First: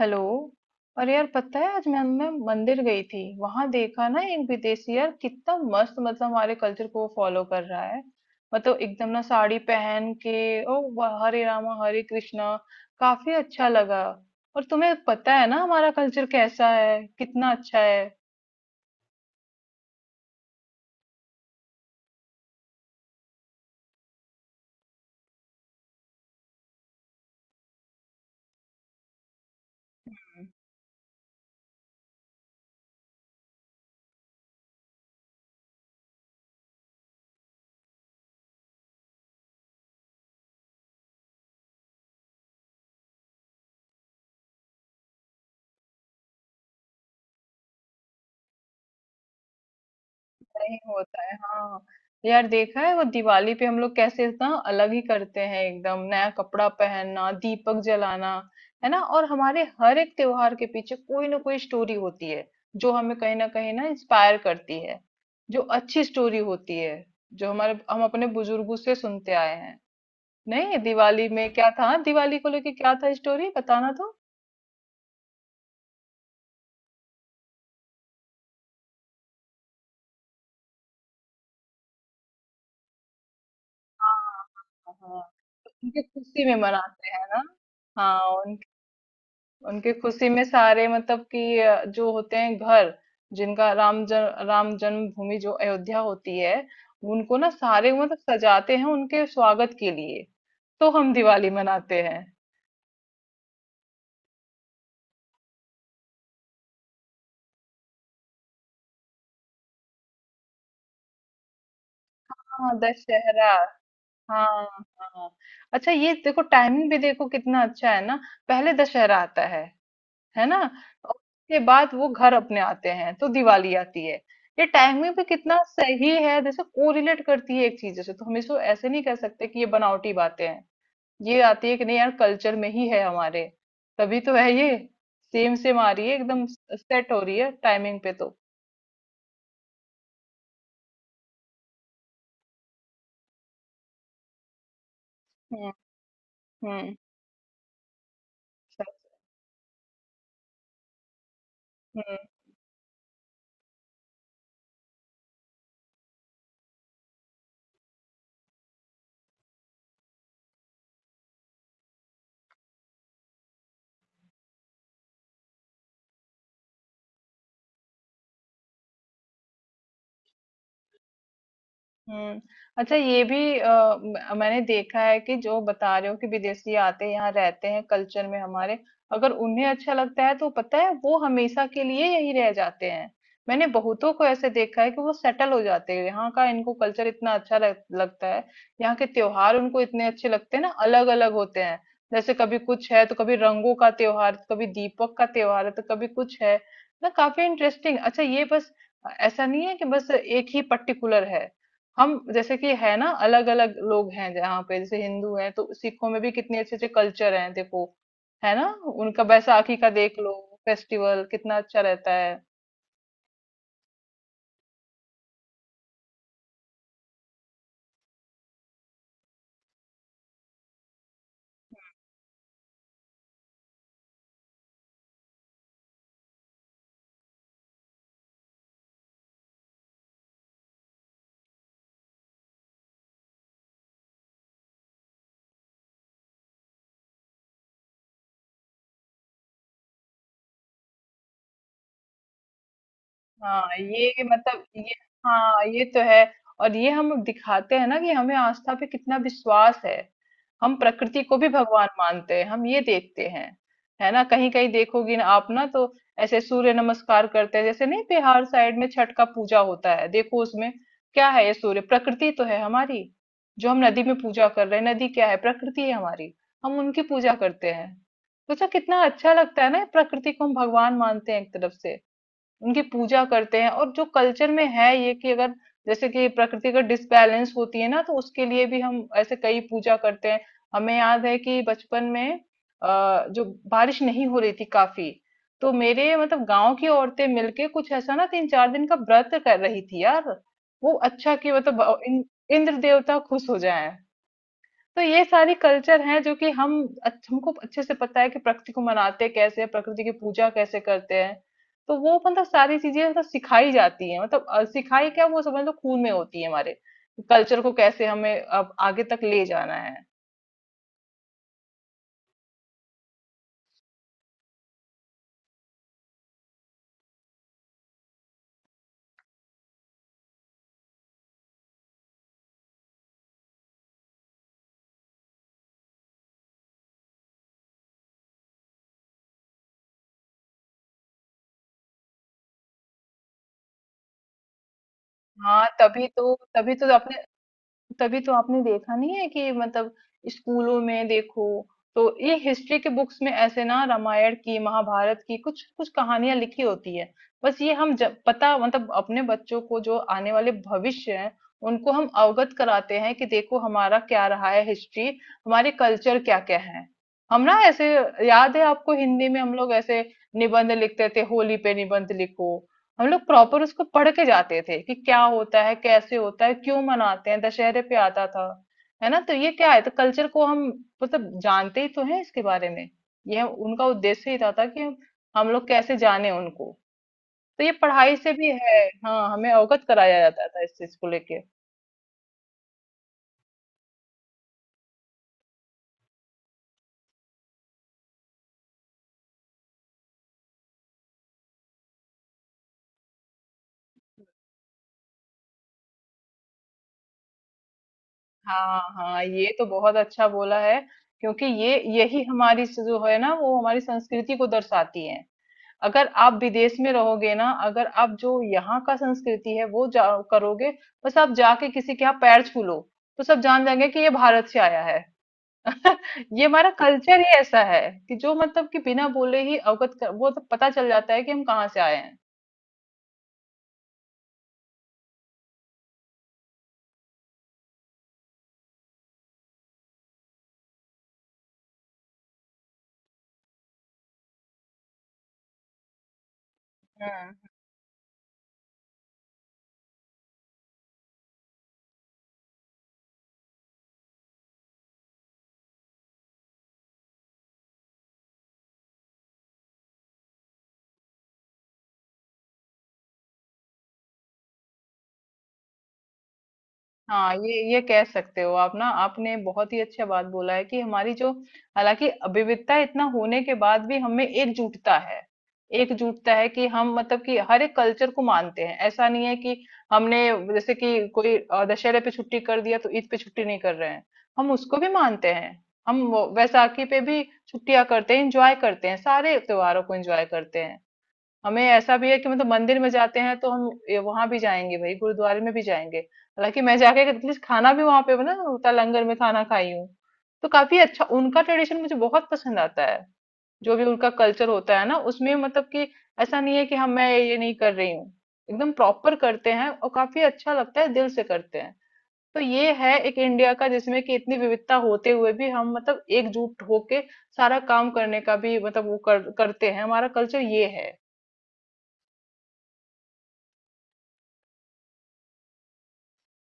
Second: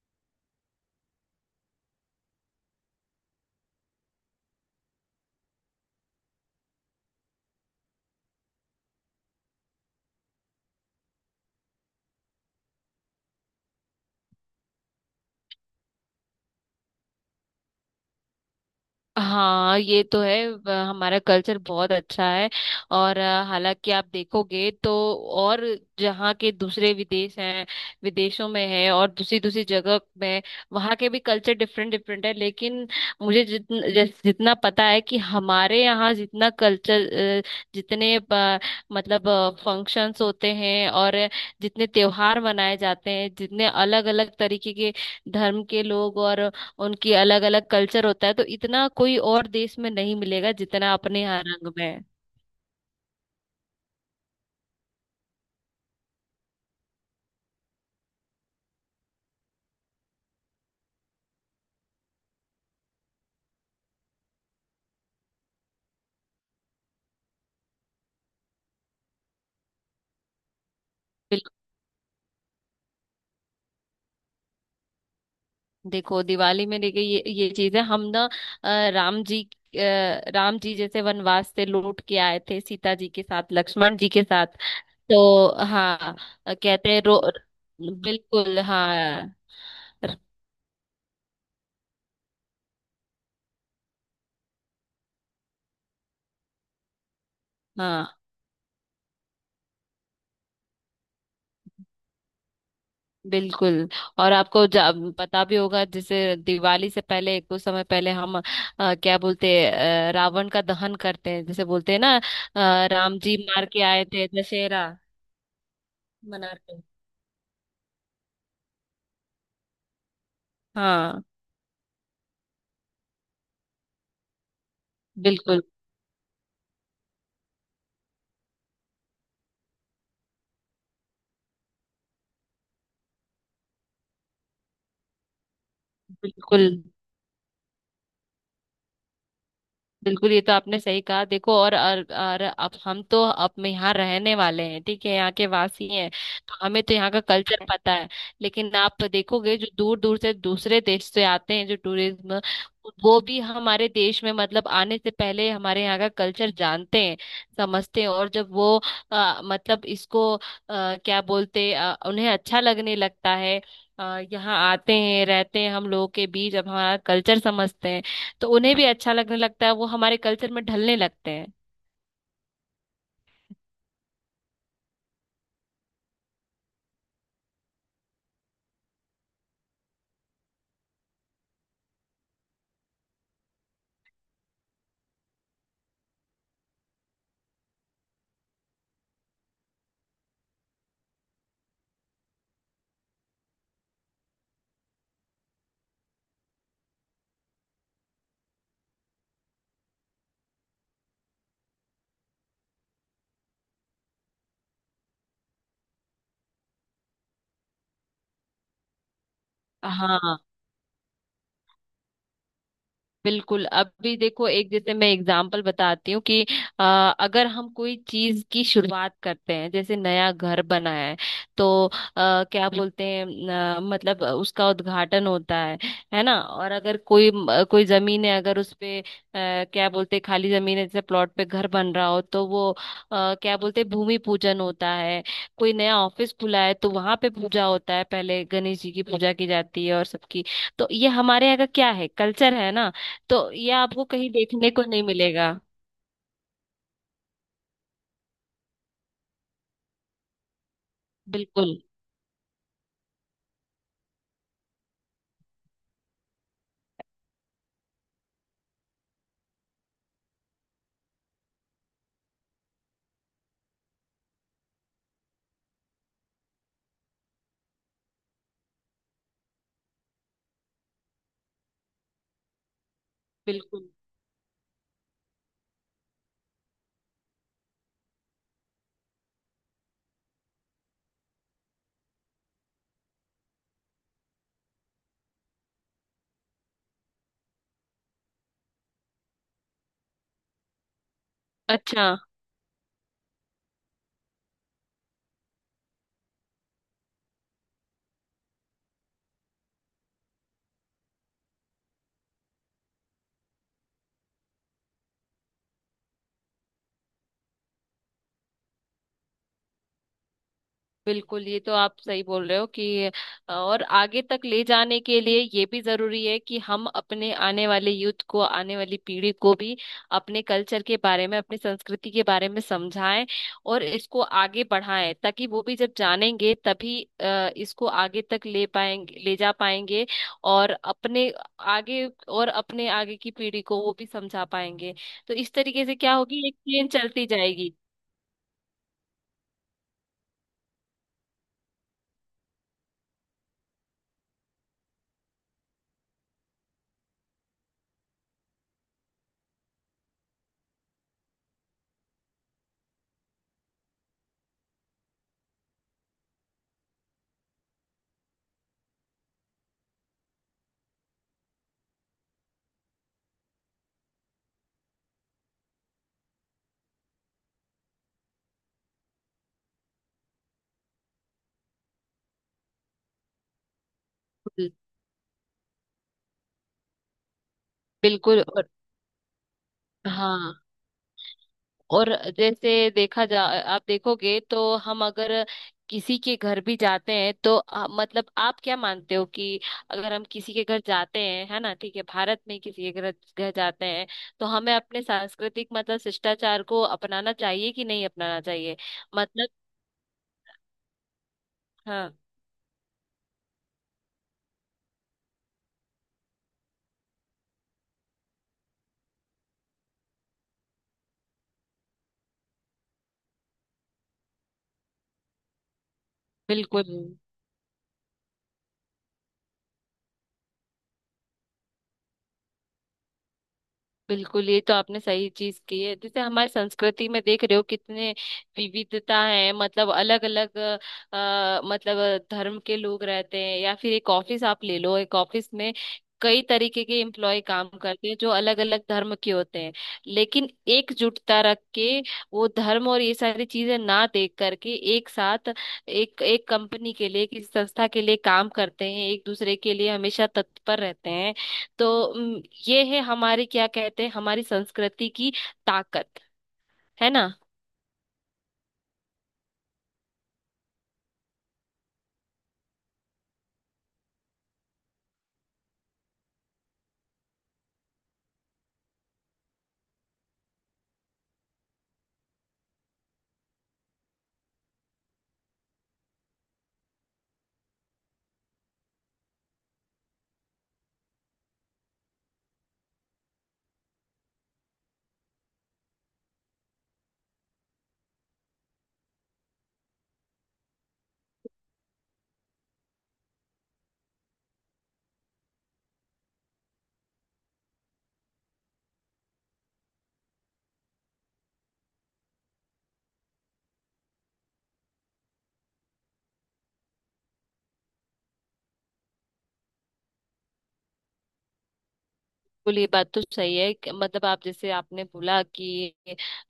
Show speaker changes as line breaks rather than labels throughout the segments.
Hello. और यार, पता है आज मैं मंदिर गई थी। वहां देखा ना, एक विदेशी, यार कितना मस्त। मतलब हमारे कल्चर को वो फॉलो कर रहा है। मतलब एकदम ना साड़ी पहन के, ओ वाह, हरे रामा हरे कृष्णा। काफी अच्छा लगा। और तुम्हें पता है ना हमारा कल्चर कैसा है, कितना अच्छा है।
हाँ, ये तो है। हमारा कल्चर बहुत अच्छा है। और हालांकि आप देखोगे तो, और जहाँ के दूसरे विदेश हैं, विदेशों में है और दूसरी दूसरी जगह में वहाँ के भी कल्चर डिफरेंट डिफरेंट है, लेकिन मुझे जितना जितना पता है कि हमारे यहाँ जितना कल्चर, जितने मतलब फंक्शंस होते हैं और जितने त्योहार मनाए जाते हैं, जितने अलग अलग तरीके के धर्म के लोग, और उनकी अलग अलग कल्चर होता है, तो इतना कोई और देश में नहीं मिलेगा
नहीं
जितना अपने
होता है,
यहाँ रंग
हाँ।
में है।
यार, देखा है वो दिवाली पे हम लोग कैसे ना अलग ही करते हैं, एकदम नया कपड़ा पहनना, दीपक जलाना। है ना। और हमारे हर एक त्योहार के पीछे कोई ना कोई स्टोरी होती है, जो हमें कहीं ना इंस्पायर करती है, जो अच्छी स्टोरी होती है, जो हमारे हम अपने बुजुर्गों से सुनते आए हैं। नहीं दिवाली में
बिल्कुल।
क्या था, दिवाली को लेके क्या था, स्टोरी बताना तो।
देखो दिवाली में, देखिए ये चीज है, हम ना राम जी, राम जी जैसे वनवास से लौट के आए थे, सीता जी के साथ, लक्ष्मण जी
हाँ
के साथ।
हाँ, हाँ,
तो
हाँ। तो उनकी
हाँ,
खुशी में
कहते हैं
मनाते
रो
हैं ना। हाँ।
बिल्कुल हाँ।
उनकी खुशी में सारे मतलब कि जो होते हैं घर, जिनका राम ज, राम जन्मभूमि जो अयोध्या होती है, उनको ना सारे
हाँ,
मतलब सजाते हैं उनके स्वागत के लिए। तो हम दिवाली मनाते हैं।
बिल्कुल। और आपको पता भी होगा, जैसे दिवाली से पहले कुछ समय पहले हम क्या बोलते हैं, रावण का दहन करते हैं, जैसे बोलते हैं ना।
हाँ
राम जी
दशहरा।
मार के आए थे,
हाँ।
दशहरा
हाँ। अच्छा, ये देखो
मनाते हैं।
टाइमिंग भी, देखो कितना अच्छा है ना। पहले दशहरा आता है ना, और
हाँ।
उसके बाद वो घर अपने आते हैं तो दिवाली आती है। ये टाइमिंग भी कितना
बिल्कुल।
सही है, जैसे कोरिलेट करती है एक चीज से। तो हम इसको ऐसे नहीं कह सकते कि ये बनावटी बातें हैं। ये आती है कि नहीं यार, कल्चर में ही है हमारे, तभी तो है ये। सेम सेम आ रही है एकदम,
बिल्कुल।
सेट हो रही है टाइमिंग पे तो।
बिल्कुल, ये तो आपने सही कहा। देखो और अब हम तो अब यहाँ रहने वाले हैं, ठीक है, यहाँ के
हम्म।
वासी हैं। तो हमें तो यहाँ का कल्चर पता है। लेकिन आप देखोगे जो दूर दूर से दूसरे देश से आते हैं, जो
हम्म।
टूरिज्म, वो भी हमारे देश में मतलब आने से पहले हमारे यहाँ का कल्चर जानते हैं, समझते हैं। और जब वो मतलब इसको क्या बोलते उन्हें अच्छा लगने लगता है। यहाँ आते हैं, रहते हैं हम लोगों के बीच, अब हमारा कल्चर समझते हैं, तो उन्हें भी अच्छा लगने लगता है, वो हमारे कल्चर में ढलने लगते हैं।
हम्म। अच्छा, ये भी मैंने देखा है कि जो बता रहे हो कि विदेशी आते हैं, यहाँ रहते हैं कल्चर में हमारे। अगर उन्हें अच्छा लगता है तो पता है वो हमेशा के लिए यही रह जाते हैं। मैंने बहुतों को ऐसे देखा है कि वो सेटल हो जाते हैं, यहाँ का इनको कल्चर इतना अच्छा लगता है। यहाँ के त्योहार उनको इतने अच्छे लगते हैं ना, अलग अलग होते हैं। जैसे कभी कुछ है तो कभी रंगों का त्योहार, कभी दीपक का त्योहार है तो कभी कुछ है ना। काफी इंटरेस्टिंग। अच्छा, ये बस ऐसा नहीं है कि बस एक ही पर्टिकुलर है। हम जैसे कि है ना अलग अलग लोग हैं जहाँ पे, जैसे हिंदू हैं तो सिखों में भी कितने अच्छे अच्छे कल्चर हैं देखो, है ना। उनका बैसाखी का देख लो,
हाँ।
फेस्टिवल कितना अच्छा रहता है।
बिल्कुल, अभी देखो, एक जैसे मैं एग्जांपल बताती हूँ कि अ, अगर हम कोई चीज की शुरुआत करते हैं, जैसे नया घर बना है, तो क्या बोलते हैं, मतलब उसका उद्घाटन होता है ना। और अगर कोई जमीन है, अगर उस पे क्या बोलते हैं, खाली जमीन है, जैसे प्लॉट पे घर बन रहा हो, तो वो क्या बोलते हैं, भूमि पूजन होता है। कोई नया ऑफिस खुला है, तो वहां पे पूजा होता है, पहले गणेश जी की पूजा की जाती है और सबकी। तो ये हमारे यहाँ का क्या है, कल्चर है ना। तो
हाँ,
ये आपको
ये
कहीं
मतलब
देखने को
ये,
नहीं मिलेगा।
हाँ, ये तो है। और ये हम दिखाते हैं ना कि हमें आस्था पे कितना विश्वास है। हम प्रकृति को भी
बिल्कुल।
भगवान मानते हैं, हम ये देखते हैं, है ना? कहीं कहीं देखोगी ना आप ना तो ऐसे सूर्य नमस्कार करते हैं, जैसे नहीं, बिहार साइड में छठ का पूजा होता है। देखो उसमें क्या है, ये सूर्य प्रकृति तो है हमारी। जो हम नदी में पूजा कर रहे हैं, नदी क्या है? प्रकृति है हमारी। हम उनकी पूजा करते हैं। सोचा कितना अच्छा लगता है ना, ये प्रकृति को हम भगवान मानते हैं एक तरफ से, उनकी पूजा करते हैं।
बिल्कुल।
और जो कल्चर में है ये कि अगर जैसे कि प्रकृति का डिसबैलेंस होती है ना, तो उसके लिए भी हम ऐसे कई पूजा करते हैं। हमें याद है कि बचपन में जो बारिश नहीं हो रही थी काफी, तो मेरे मतलब गांव की औरतें मिलके कुछ ऐसा ना 3 4 दिन का व्रत कर रही थी यार। वो अच्छा कि मतलब
अच्छा।
इंद्र देवता खुश हो जाए। तो ये सारी कल्चर हैं जो कि हम, हमको अच्छे से पता है कि प्रकृति को मनाते कैसे हैं, प्रकृति की पूजा कैसे करते हैं। तो वो मतलब सारी चीजें मतलब सिखाई जाती है, मतलब सिखाई क्या, वो समझ लो खून में होती है हमारे, कल्चर को कैसे हमें अब आगे तक ले जाना है।
बिल्कुल, ये तो आप सही बोल रहे हो कि और आगे तक ले जाने के लिए ये भी जरूरी है कि हम अपने आने वाले यूथ को, आने वाली पीढ़ी को भी अपने कल्चर के बारे में, अपनी संस्कृति के बारे में समझाएं और इसको आगे बढ़ाएं, ताकि वो भी जब जानेंगे तभी इसको आगे तक ले पाएंगे, ले जा पाएंगे, और अपने आगे, और अपने आगे की पीढ़ी को वो भी समझा पाएंगे। तो इस
हाँ,
तरीके से
तभी
क्या
तो
होगी, एक
तभी तो
चेन
अपने,
चलती जाएगी।
तभी तो आपने देखा नहीं है कि मतलब स्कूलों में देखो तो ये हिस्ट्री के बुक्स में ऐसे ना रामायण की, महाभारत की कुछ कुछ कहानियां लिखी होती है। बस ये हम जब पता मतलब अपने बच्चों को, जो आने वाले भविष्य है, उनको हम अवगत कराते हैं कि देखो हमारा क्या रहा है हिस्ट्री, हमारे कल्चर क्या क्या है। हम ना ऐसे, याद है आपको हिंदी में हम लोग ऐसे निबंध लिखते थे, होली पे निबंध लिखो, हम लोग प्रॉपर उसको पढ़ के जाते थे कि क्या होता है, कैसे होता है, क्यों मनाते हैं, दशहरे पे आता था, है ना। तो ये क्या है, तो कल्चर को हम मतलब जानते ही तो हैं इसके बारे में। ये उनका उद्देश्य ही था कि हम लोग कैसे जाने उनको। तो ये पढ़ाई से
बिल्कुल।
भी
और
है। हाँ, हमें अवगत कराया जाता
हाँ।
था इस चीज को लेके।
और जैसे देखा जा आप देखोगे तो, हम अगर किसी के घर भी जाते हैं तो मतलब आप क्या मानते हो कि अगर हम किसी के घर जाते हैं, है ना, ठीक है, भारत में किसी के घर घर जाते हैं, तो हमें अपने सांस्कृतिक मतलब शिष्टाचार को अपनाना चाहिए कि नहीं अपनाना चाहिए।
हाँ हाँ,
मतलब
ये तो बहुत अच्छा बोला है। क्योंकि ये
हाँ,
यही हमारी जो है ना, वो हमारी संस्कृति को दर्शाती है। अगर आप विदेश में रहोगे ना, अगर आप जो यहाँ का संस्कृति है वो जा करोगे, बस आप जाके किसी के यहाँ पैर छू लो तो सब जान जाएंगे कि ये भारत से आया है। ये हमारा
बिल्कुल।
कल्चर ही ऐसा है कि जो मतलब कि बिना बोले ही वो तो पता चल जाता है कि हम कहाँ से आए हैं।
बिल्कुल, ये तो आपने सही चीज की है। जैसे हमारी संस्कृति में देख रहे हो कितने विविधता है, मतलब अलग अलग, मतलब धर्म के लोग रहते हैं, या फिर एक ऑफिस आप ले लो, एक ऑफिस में कई तरीके के
हम्म।
एम्प्लॉय काम करते हैं जो अलग अलग धर्म के होते हैं। लेकिन एकजुटता रख के, वो धर्म और ये सारी चीजें ना देख करके, एक साथ एक एक कंपनी के लिए, किसी संस्था के लिए काम करते हैं, एक दूसरे के लिए हमेशा तत्पर रहते हैं। तो ये है हमारे, क्या कहते हैं, हमारी संस्कृति की ताकत, है ना।
हाँ, ये कह सकते हो आप ना, आपने बहुत ही अच्छा बात बोला है कि हमारी जो, हालाँकि विविधता इतना होने के बाद भी हमें एकजुटता है। एकजुटता है कि हम मतलब कि हर एक कल्चर को मानते हैं। ऐसा नहीं है कि हमने, जैसे कि कोई दशहरे पे छुट्टी कर दिया तो ईद पे छुट्टी नहीं कर रहे हैं। हम उसको भी मानते हैं। हम वो वैसाखी पे भी छुट्टियाँ करते हैं, एन्जॉय करते हैं, सारे त्योहारों को एन्जॉय करते हैं। हमें ऐसा भी है कि मतलब मंदिर में जाते हैं तो हम ये वहां भी जाएंगे, भाई गुरुद्वारे में भी जाएंगे। हालांकि मैं जाके एटलीस्ट खाना भी वहां पे ना उता लंगर में खाना खाई हूँ। तो काफी अच्छा उनका ट्रेडिशन मुझे बहुत पसंद आता है। जो भी उनका कल्चर होता है ना उसमें मतलब कि ऐसा नहीं है कि हम, मैं ये नहीं कर रही हूँ, एकदम प्रॉपर करते हैं और काफी अच्छा लगता है, दिल से करते हैं। तो ये है एक इंडिया का, जिसमें कि इतनी विविधता होते हुए भी हम मतलब एकजुट होके सारा काम करने का भी मतलब वो करते हैं, हमारा कल्चर ये है।
बिल्कुल। ये बात तो सही है कि मतलब, आप जैसे आपने बोला कि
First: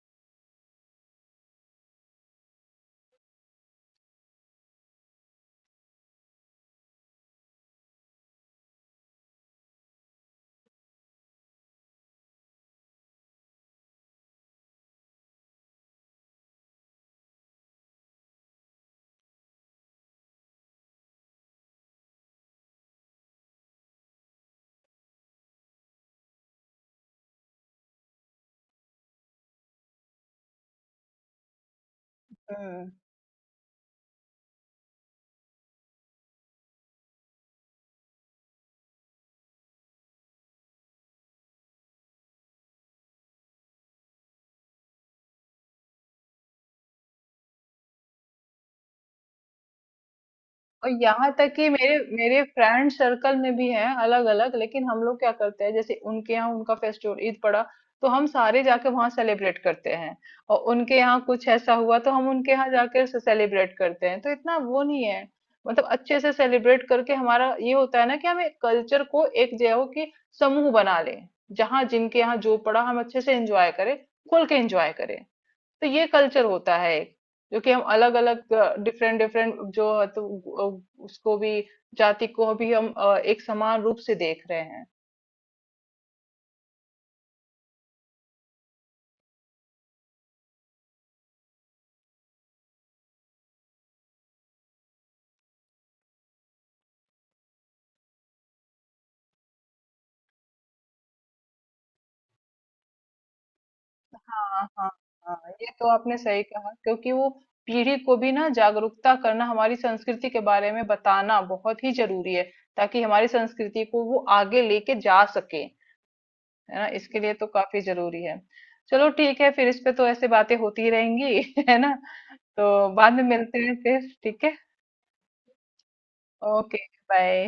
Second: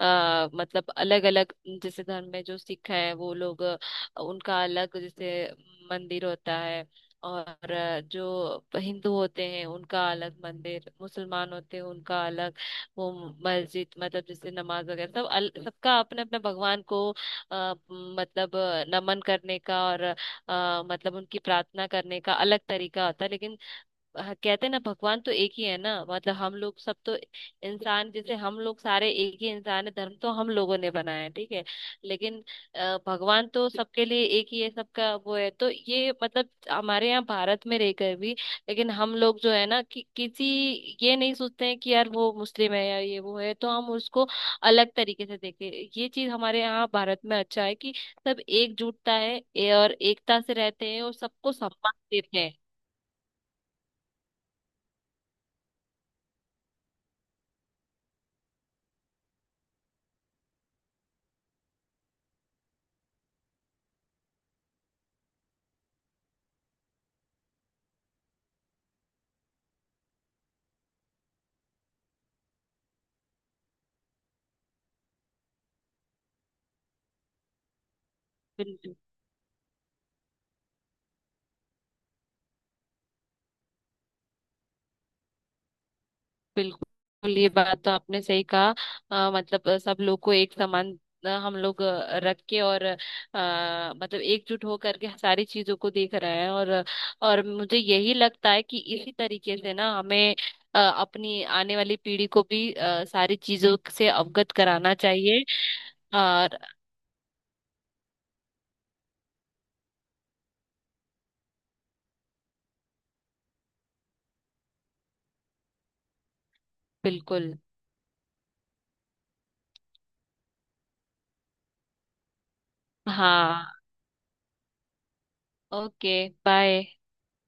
मतलब अलग अलग, जैसे धर्म में जो सिख है वो लोग, उनका अलग, जैसे मंदिर होता है। और जो हिंदू होते हैं उनका अलग मंदिर, मुसलमान होते हैं उनका अलग, वो मस्जिद। मतलब जैसे नमाज वगैरह, सब सबका अपने अपने भगवान को नमन करने का, और मतलब उनकी प्रार्थना करने का अलग तरीका होता है। लेकिन हाँ, कहते हैं ना भगवान तो एक ही है ना, मतलब हम लोग सब तो इंसान, जैसे हम लोग सारे एक ही इंसान है, धर्म तो हम लोगों ने बनाया है, ठीक है। लेकिन
हम्म।
भगवान तो सबके लिए एक ही है, सबका वो है। तो ये मतलब हमारे यहाँ भारत में रहकर भी, लेकिन हम लोग जो है ना, कि किसी, ये नहीं सोचते हैं कि यार वो मुस्लिम है या ये वो है तो हम उसको अलग तरीके से देखें। ये चीज हमारे यहाँ भारत में अच्छा है कि सब एकजुटता है और एकता से
और
रहते हैं और
यहाँ
सबको
तक कि
सम्मान
मेरे मेरे
देते
फ्रेंड सर्कल में भी हैं अलग अलग, लेकिन हम लोग क्या करते हैं जैसे उनके यहाँ उनका फेस्टिवल ईद पड़ा तो हम सारे जाके वहाँ सेलिब्रेट करते हैं, और उनके यहाँ कुछ ऐसा हुआ तो हम उनके यहाँ जाके सेलिब्रेट करते हैं, तो इतना वो नहीं है। मतलब अच्छे से सेलिब्रेट करके हमारा ये होता है ना कि हम एक कल्चर को, एक जो है वो कि समूह बना लें, जहाँ जिनके यहाँ जो पड़ा हम अच्छे से एंजॉय करें, खुल के एंजॉय करें। तो ये कल्चर होता है एक, जो कि हम अलग अलग
हैं।
डिफरेंट डिफरेंट जो है तो उसको भी जाति को भी हम एक समान रूप से देख रहे हैं।
बिल्कुल। ये बात तो आपने सही कहा। मतलब सब लोग को एक समान हम लोग रख के और मतलब एकजुट हो करके सारी चीजों को देख रहे हैं। और मुझे यही लगता है कि इसी तरीके से ना हमें अपनी आने वाली पीढ़ी को भी सारी चीजों से अवगत
हाँ हाँ।
कराना चाहिए।
हाँ ये तो आपने सही
और
कहा, क्योंकि वो पीढ़ी को भी ना जागरूकता करना हमारी संस्कृति के बारे में बताना बहुत ही जरूरी है, ताकि हमारी संस्कृति को वो आगे लेके जा सके, है ना, इसके लिए तो
बिल्कुल
काफी जरूरी है। चलो ठीक है, फिर इस पे तो ऐसे बातें होती रहेंगी है ना, तो बाद में मिलते
हाँ।
हैं फिर, ठीक है।
Okay,
okay
bye.
बाय।